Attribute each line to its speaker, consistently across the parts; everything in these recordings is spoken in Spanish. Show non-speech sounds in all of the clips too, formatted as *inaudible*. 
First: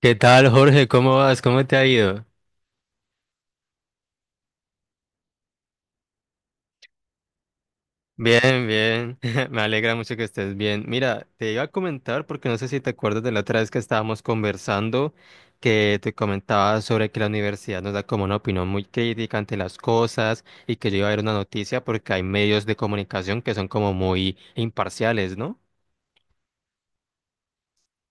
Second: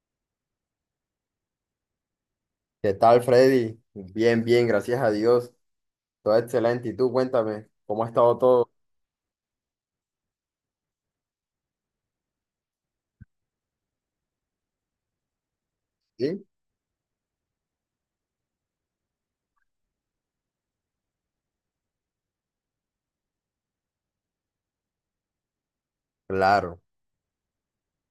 Speaker 1: ¿Qué tal, Jorge? ¿Cómo vas? ¿Cómo te ha ido?
Speaker 2: ¿Qué tal, Freddy? Bien, bien, gracias a Dios. Todo excelente. ¿Y tú, cuéntame, cómo ha estado
Speaker 1: Bien,
Speaker 2: todo?
Speaker 1: bien. *laughs* Me alegra mucho que estés bien. Mira, te iba a comentar porque no sé si te acuerdas de la otra vez que estábamos conversando, que te
Speaker 2: ¿Sí?
Speaker 1: comentaba sobre que la universidad nos da como una opinión muy crítica ante las cosas y que yo iba a ver una noticia porque hay medios de comunicación que son como muy imparciales, ¿no?
Speaker 2: Claro,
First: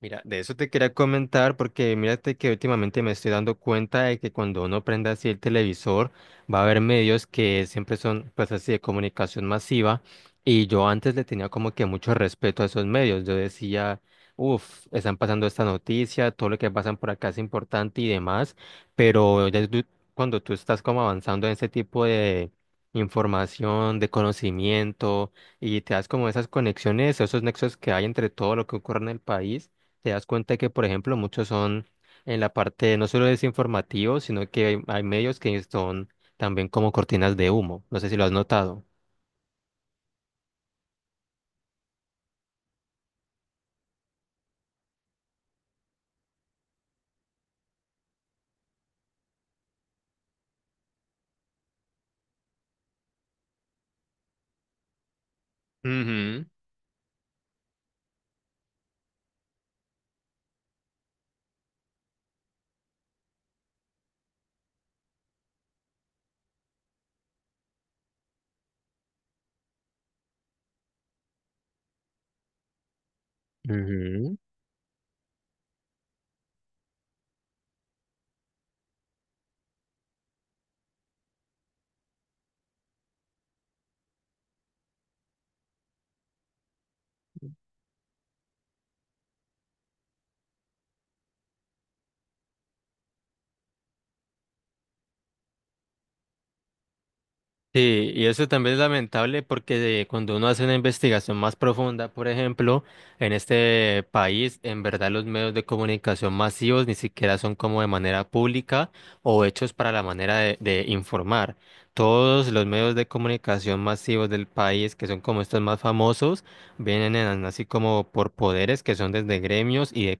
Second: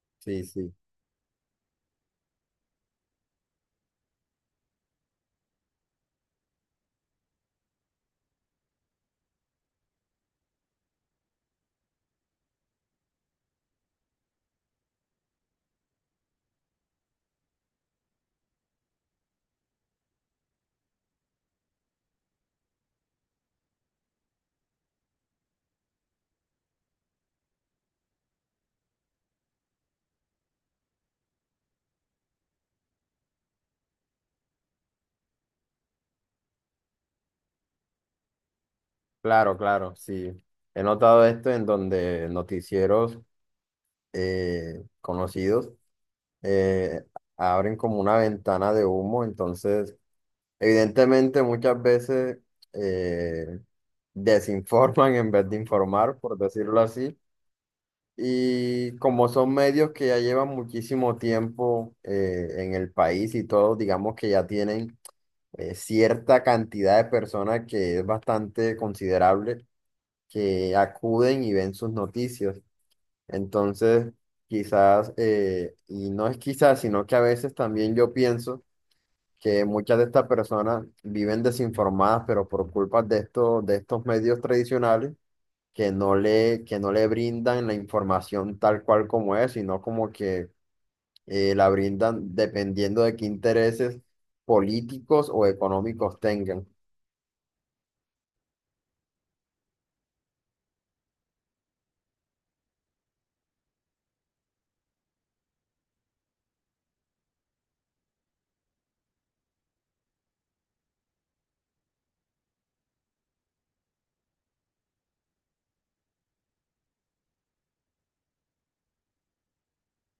Speaker 1: Mira, de
Speaker 2: sí,
Speaker 1: eso te
Speaker 2: sí.
Speaker 1: quería comentar porque mírate que últimamente me estoy dando cuenta de que cuando uno prende así el televisor va a haber medios que siempre son pues así de comunicación masiva y yo antes le tenía como que mucho respeto a esos medios. Yo decía, uff, están pasando esta noticia, todo lo que pasan por acá es importante y demás, pero cuando tú estás como avanzando en ese tipo de información, de conocimiento y te das como esas conexiones, esos nexos que hay entre todo lo que ocurre en el país. Te das cuenta que, por ejemplo, muchos son en la parte no solo desinformativo, sino que hay medios que son también como cortinas de humo. No sé si lo has notado.
Speaker 2: Claro, claro, sí. He notado esto en donde noticieros conocidos eh, abren como una ventana de humo. Entonces, evidentemente, muchas veces eh, desinforman en vez de informar, por
Speaker 1: Ujú.
Speaker 2: decirlo así. Y como son medios que ya llevan muchísimo tiempo en el país y todo, digamos que ya tienen cierta cantidad de personas que es bastante considerable que acuden y ven sus noticias. Entonces,
Speaker 1: Ujú.
Speaker 2: quizás, y no es quizás, sino que a veces también yo pienso que muchas de estas personas viven desinformadas, pero por culpa de estos medios tradicionales que no le brindan la información tal cual como es, sino como que la brindan dependiendo de qué intereses políticos o económicos tengan.
Speaker 1: Sí, y eso también es lamentable porque cuando uno hace una investigación más profunda, por ejemplo, en este país, en verdad los medios de comunicación masivos ni siquiera son como de manera pública o hechos para la manera de informar. Todos los medios de comunicación masivos del país, que son como estos más famosos, así como por poderes que son desde gremios y de,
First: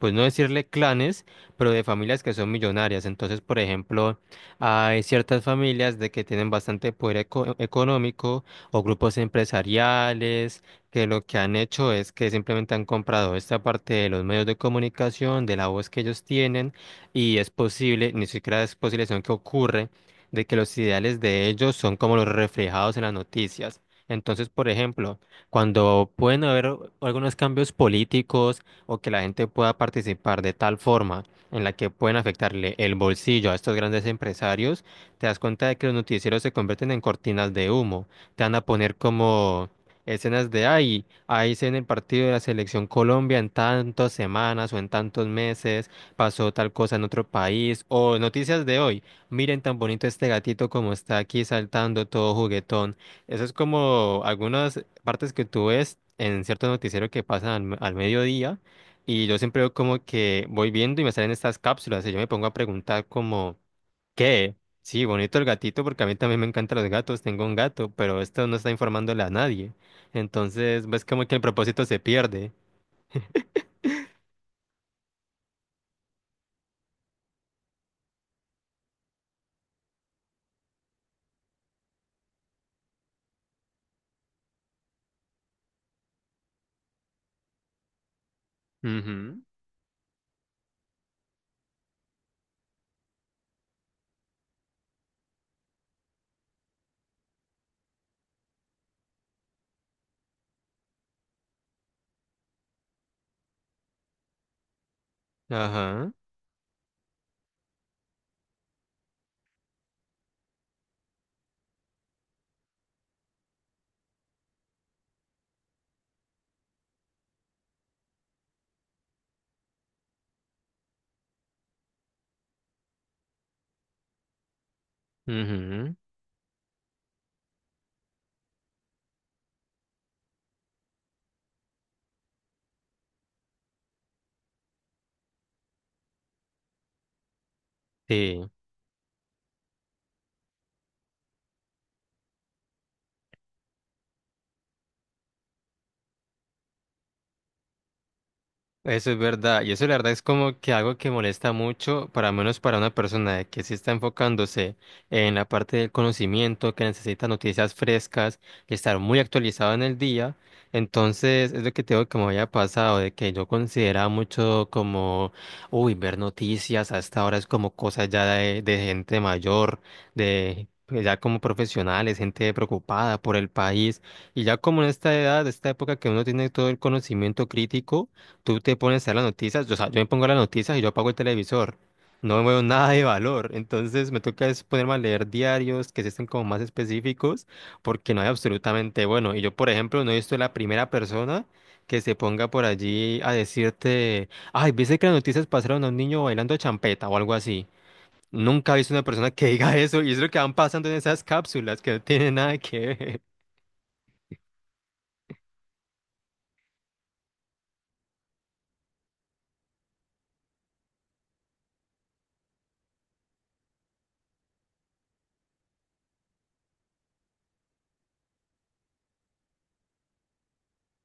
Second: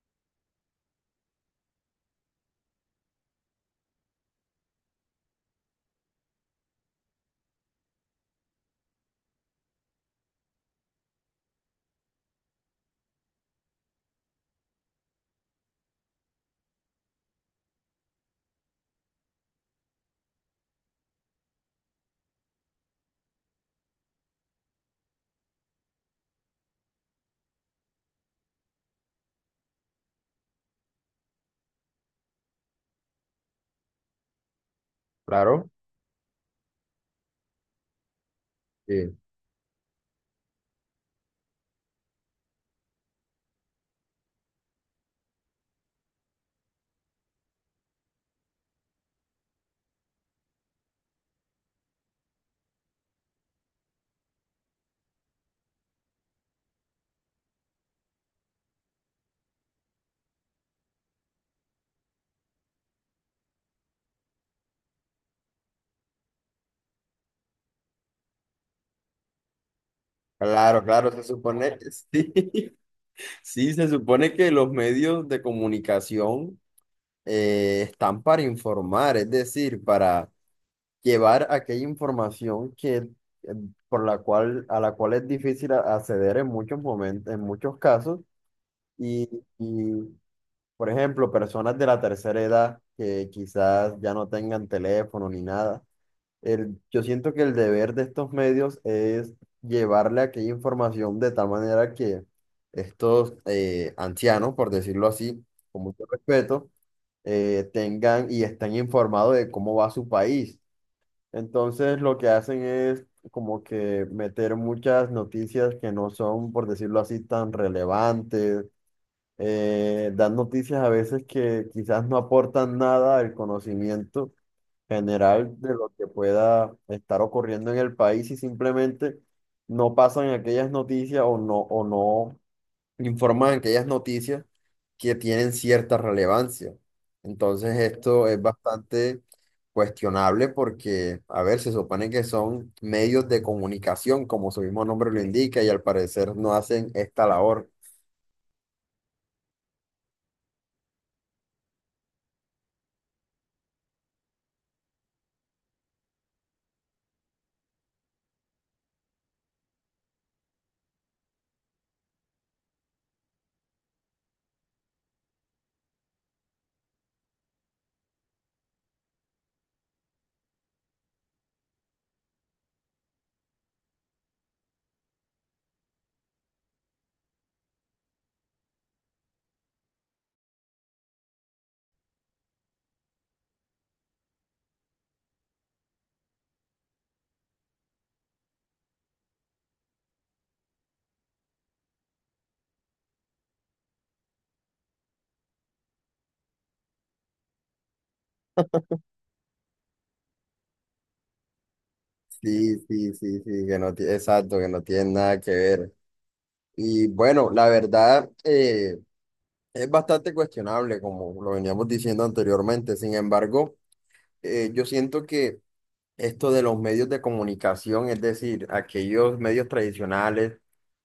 Speaker 1: pues no decirle clanes, pero de familias que son millonarias. Entonces, por ejemplo, hay ciertas familias de que tienen bastante poder económico o grupos empresariales que lo que han hecho es que simplemente han comprado esta parte de los medios de comunicación, de la voz que ellos tienen y es posible, ni siquiera es posible, sino que ocurre de que los ideales de ellos son como los reflejados en las noticias. Entonces, por ejemplo, cuando pueden haber algunos cambios políticos o que la gente pueda participar de tal forma en la que pueden afectarle el bolsillo a estos grandes empresarios, te das cuenta
Speaker 2: Claro,
Speaker 1: de que los noticieros se convierten en cortinas de humo. Te van a poner
Speaker 2: sí.
Speaker 1: como escenas de ahí, ahí se en el partido de la selección Colombia en tantas semanas o en tantos meses, pasó tal cosa en otro país, o noticias de hoy, miren tan bonito este gatito como está aquí saltando todo juguetón. Eso es como algunas partes que tú ves en cierto noticiero que pasan al mediodía y yo siempre veo como que voy viendo y me salen estas cápsulas y yo me pongo a preguntar como, ¿qué? Sí, bonito el gatito porque a mí también me encantan los gatos, tengo un gato, pero esto no está informándole a nadie.
Speaker 2: Claro,
Speaker 1: Entonces, ves
Speaker 2: claro, se
Speaker 1: como que el
Speaker 2: supone,
Speaker 1: propósito se
Speaker 2: *laughs* sí,
Speaker 1: pierde.
Speaker 2: sí, se supone que los medios de comunicación están para informar, es decir, para llevar aquella información que, por la cual, a la cual es difícil acceder en muchos momentos, en muchos casos, y,
Speaker 1: Ujú.
Speaker 2: por ejemplo, personas de la tercera edad que quizás ya no tengan teléfono ni nada. Yo siento que el deber de estos medios es llevarle aquella información de tal manera que estos ancianos, por decirlo así, con mucho
Speaker 1: Ajá.
Speaker 2: respeto, tengan y estén informados de cómo va su país. Entonces, lo que hacen es como que meter muchas noticias que no son, por decirlo así, tan relevantes. Dan noticias a veces que quizás no aportan nada al conocimiento general de lo
Speaker 1: Ujú.
Speaker 2: que pueda estar ocurriendo en el país y simplemente no pasan aquellas noticias o no informan aquellas noticias que tienen cierta relevancia. Entonces esto es
Speaker 1: Sí.
Speaker 2: bastante cuestionable porque, a ver, se supone que son medios de comunicación, como su mismo nombre lo indica, y al parecer no hacen esta labor.
Speaker 1: Eso es verdad, y eso la verdad es como que algo que molesta mucho, para menos para una persona de que sí está enfocándose en la parte del conocimiento, que necesita noticias frescas, que estar muy actualizado en el día. Entonces, es lo que tengo que me había pasado, de que yo consideraba mucho como, uy, ver noticias hasta ahora es como cosas ya de gente mayor, de pues, ya como profesionales, gente preocupada por el país. Y ya como en esta edad, esta época que uno tiene todo el conocimiento crítico, tú te pones a ver las noticias, yo, o sea, yo me pongo las noticias y yo apago el televisor. No veo *laughs* nada de valor. Entonces me toca es ponerme a leer diarios que sí estén como más específicos, porque no hay absolutamente bueno. Y yo, por ejemplo, no he visto la primera persona que se ponga por allí a decirte, ay, viste que las noticias pasaron a un niño bailando champeta o algo así. Nunca he visto una persona que *laughs* diga eso, y es lo que van pasando en esas cápsulas que no tienen nada
Speaker 2: Sí,
Speaker 1: que
Speaker 2: sí,
Speaker 1: ver.
Speaker 2: sí, sí, que no tiene, exacto, que no tiene nada que ver. Y bueno, la verdad, es bastante cuestionable, como lo veníamos diciendo anteriormente. Sin embargo, yo siento que esto de los medios de comunicación, es decir, aquellos medios tradicionales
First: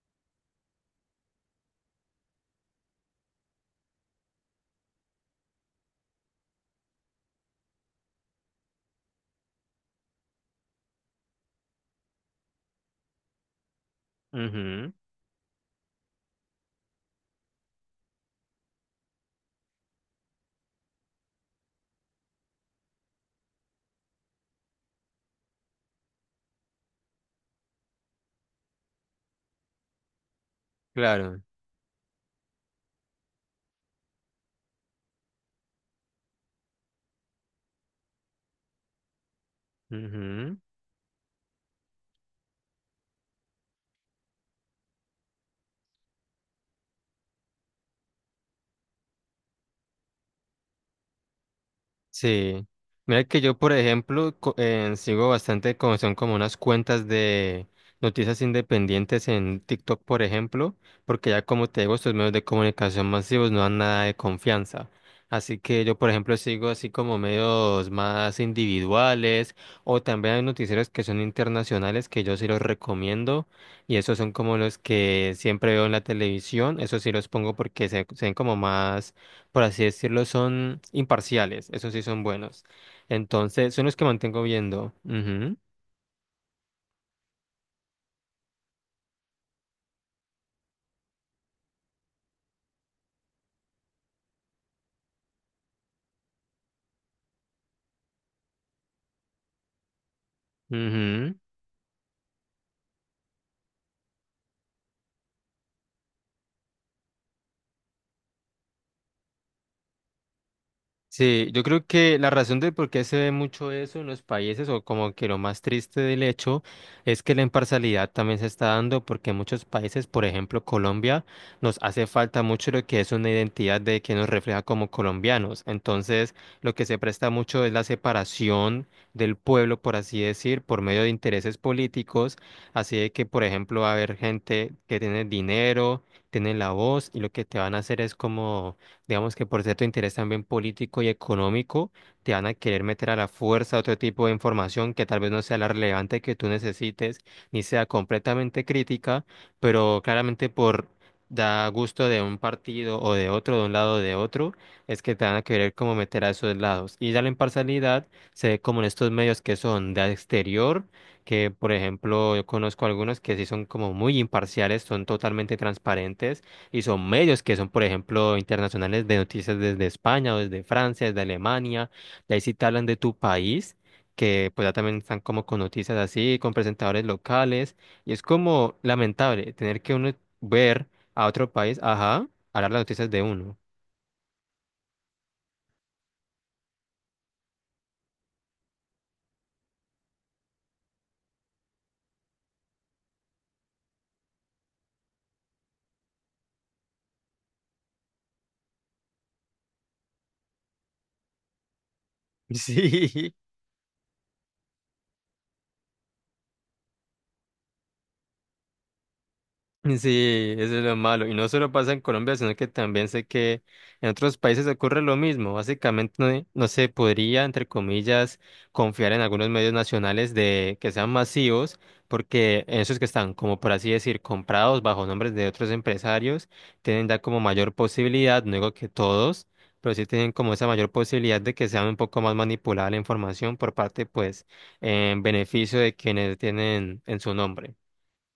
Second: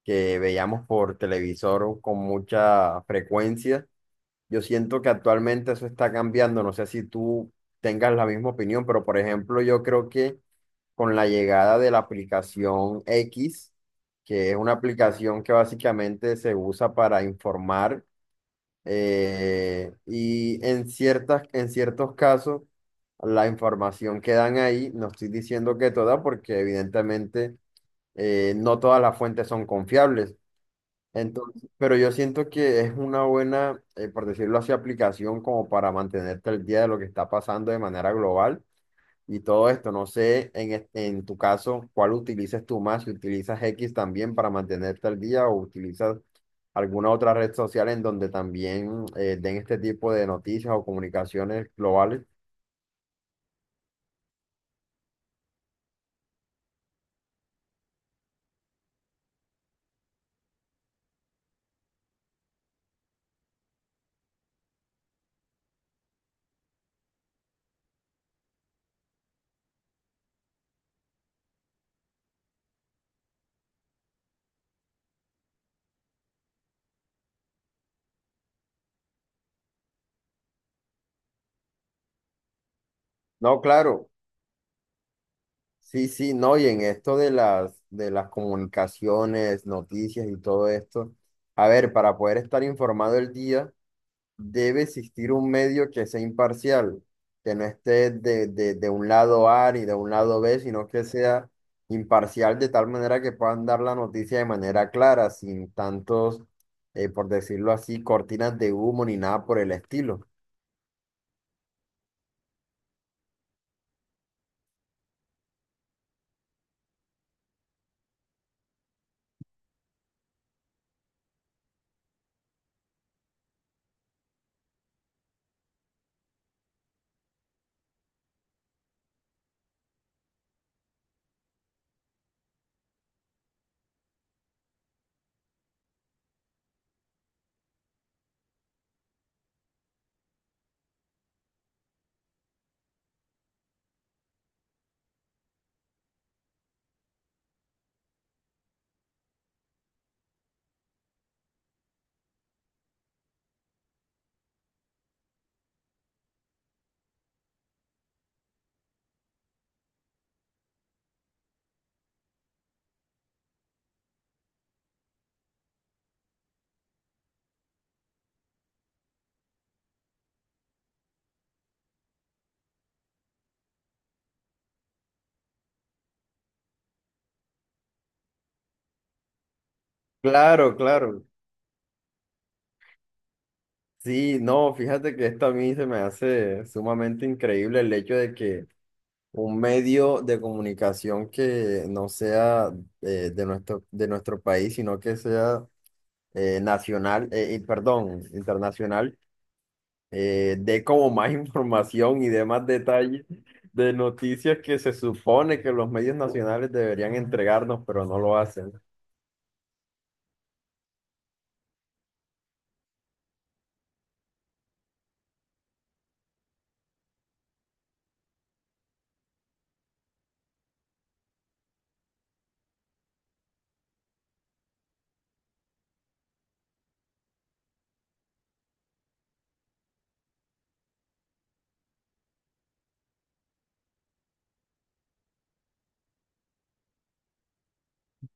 Speaker 2: que veíamos por televisor con mucha frecuencia, yo siento que actualmente eso está cambiando. No sé si tú tengas la misma opinión, pero por ejemplo, yo creo que con la llegada de la aplicación X, que es una
Speaker 1: Ujú,
Speaker 2: aplicación que básicamente se usa para informar, y en ciertos casos la información que dan ahí, no estoy diciendo que toda, porque evidentemente no todas las fuentes son confiables.
Speaker 1: claro.
Speaker 2: Entonces, pero yo siento que es una buena, por decirlo así, aplicación como para mantenerte al día de lo que está pasando de manera global y todo esto. No sé,
Speaker 1: Ujú.
Speaker 2: en tu caso, ¿cuál utilizas tú más? Si utilizas X también para mantenerte al día o utilizas alguna otra red social en donde también den este tipo de noticias o comunicaciones globales.
Speaker 1: Sí. Mira que yo, por ejemplo, sigo bastante como son como unas cuentas de noticias independientes en TikTok, por ejemplo, porque ya como te digo, estos medios de comunicación masivos no dan nada de confianza. Así que yo, por ejemplo, sigo así como medios más individuales o también hay noticieros que son internacionales que yo sí los recomiendo y esos son como los que siempre veo en la televisión. Esos sí los pongo porque se ven como más por así decirlo, son imparciales. Esos sí son buenos.
Speaker 2: No,
Speaker 1: Entonces, son los que
Speaker 2: claro,
Speaker 1: mantengo viendo. Ujú,
Speaker 2: sí, sí, no, y en esto de las comunicaciones, noticias y todo esto, a ver, para poder estar informado el día debe existir un medio que sea imparcial, que no esté de un lado A ni de un lado B, sino que
Speaker 1: ujú.
Speaker 2: sea imparcial de tal manera que puedan dar la noticia de manera clara, sin tantos, por decirlo así, cortinas de humo ni nada por el estilo.
Speaker 1: Sí, yo creo que la razón de por qué se ve mucho eso en los países, o como que lo más triste del hecho, es que la imparcialidad también se está dando porque en muchos países, por ejemplo Colombia, nos hace falta mucho lo que es una identidad de que nos refleja como colombianos. Entonces, lo que se presta mucho es la separación del pueblo, por así decir, por medio de intereses políticos. Así de que, por ejemplo, va a haber gente que tiene dinero, tiene la voz y lo que te van a hacer es como, digamos que por cierto interés también político y económico, te van a querer meter a la fuerza otro tipo de información que tal vez no sea la relevante que tú necesites, ni sea completamente crítica, pero claramente por da gusto de un partido o de otro, de un lado o de otro, es que te van a querer como meter a esos lados. Y ya la imparcialidad se ve como en estos medios que son de exterior, que por ejemplo yo conozco algunos que sí son como muy imparciales, son totalmente transparentes y son medios que son, por ejemplo, internacionales de noticias desde España o desde Francia, desde Alemania. Y ahí sí te hablan de tu país, que pues ya también están como con noticias así, con presentadores locales. Y es como lamentable tener que uno
Speaker 2: Claro,
Speaker 1: ver
Speaker 2: claro.
Speaker 1: a otro país, ajá, hablar las noticias de uno.
Speaker 2: Sí, no, fíjate que esto a mí se me hace sumamente increíble el hecho de que un medio de comunicación que no sea de nuestro país, sino que sea perdón, internacional, dé como más *laughs* información y dé
Speaker 1: *laughs*
Speaker 2: más detalles
Speaker 1: Sí,
Speaker 2: de noticias que se supone que los medios nacionales deberían entregarnos, pero no lo hacen.
Speaker 1: sí, eso es lo malo. Y no solo pasa en Colombia, sino que también sé que en otros países ocurre lo mismo. Básicamente no, no se podría, entre comillas, confiar en algunos medios nacionales de que sean masivos, porque esos que están, como por así decir, comprados bajo nombres de otros empresarios, tienen ya como mayor posibilidad, no digo que todos, pero sí tienen como esa mayor posibilidad de que sea un poco más manipulada la información por parte, pues, en beneficio de quienes tienen en su nombre.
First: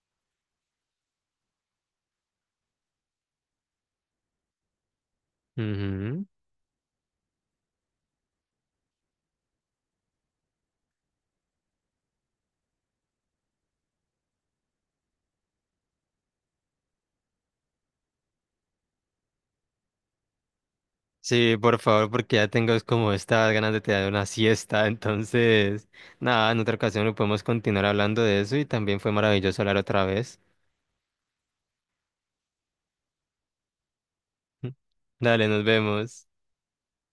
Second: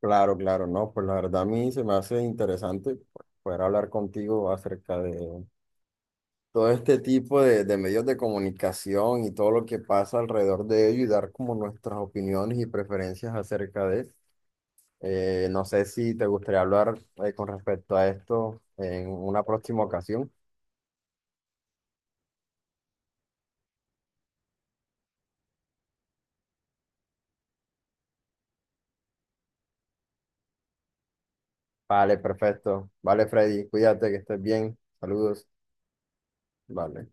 Speaker 2: Claro, claro, no, pues la verdad a mí se me hace interesante poder hablar contigo acerca de
Speaker 1: Ujú.
Speaker 2: todo este tipo de medios de comunicación y todo lo que pasa alrededor de ello y dar como nuestras opiniones y preferencias acerca de. No sé si te gustaría hablar con respecto a esto en una próxima ocasión.
Speaker 1: Sí, por favor, porque ya tengo es como estas ganas de tirar una siesta. *laughs* Entonces, nada, en otra ocasión lo podemos continuar hablando de eso y también fue maravilloso hablar otra vez.
Speaker 2: Vale, perfecto. Vale, Freddy, cuídate, que estés
Speaker 1: *laughs*
Speaker 2: bien.
Speaker 1: Dale,
Speaker 2: Saludos.
Speaker 1: nos vemos.
Speaker 2: Vale.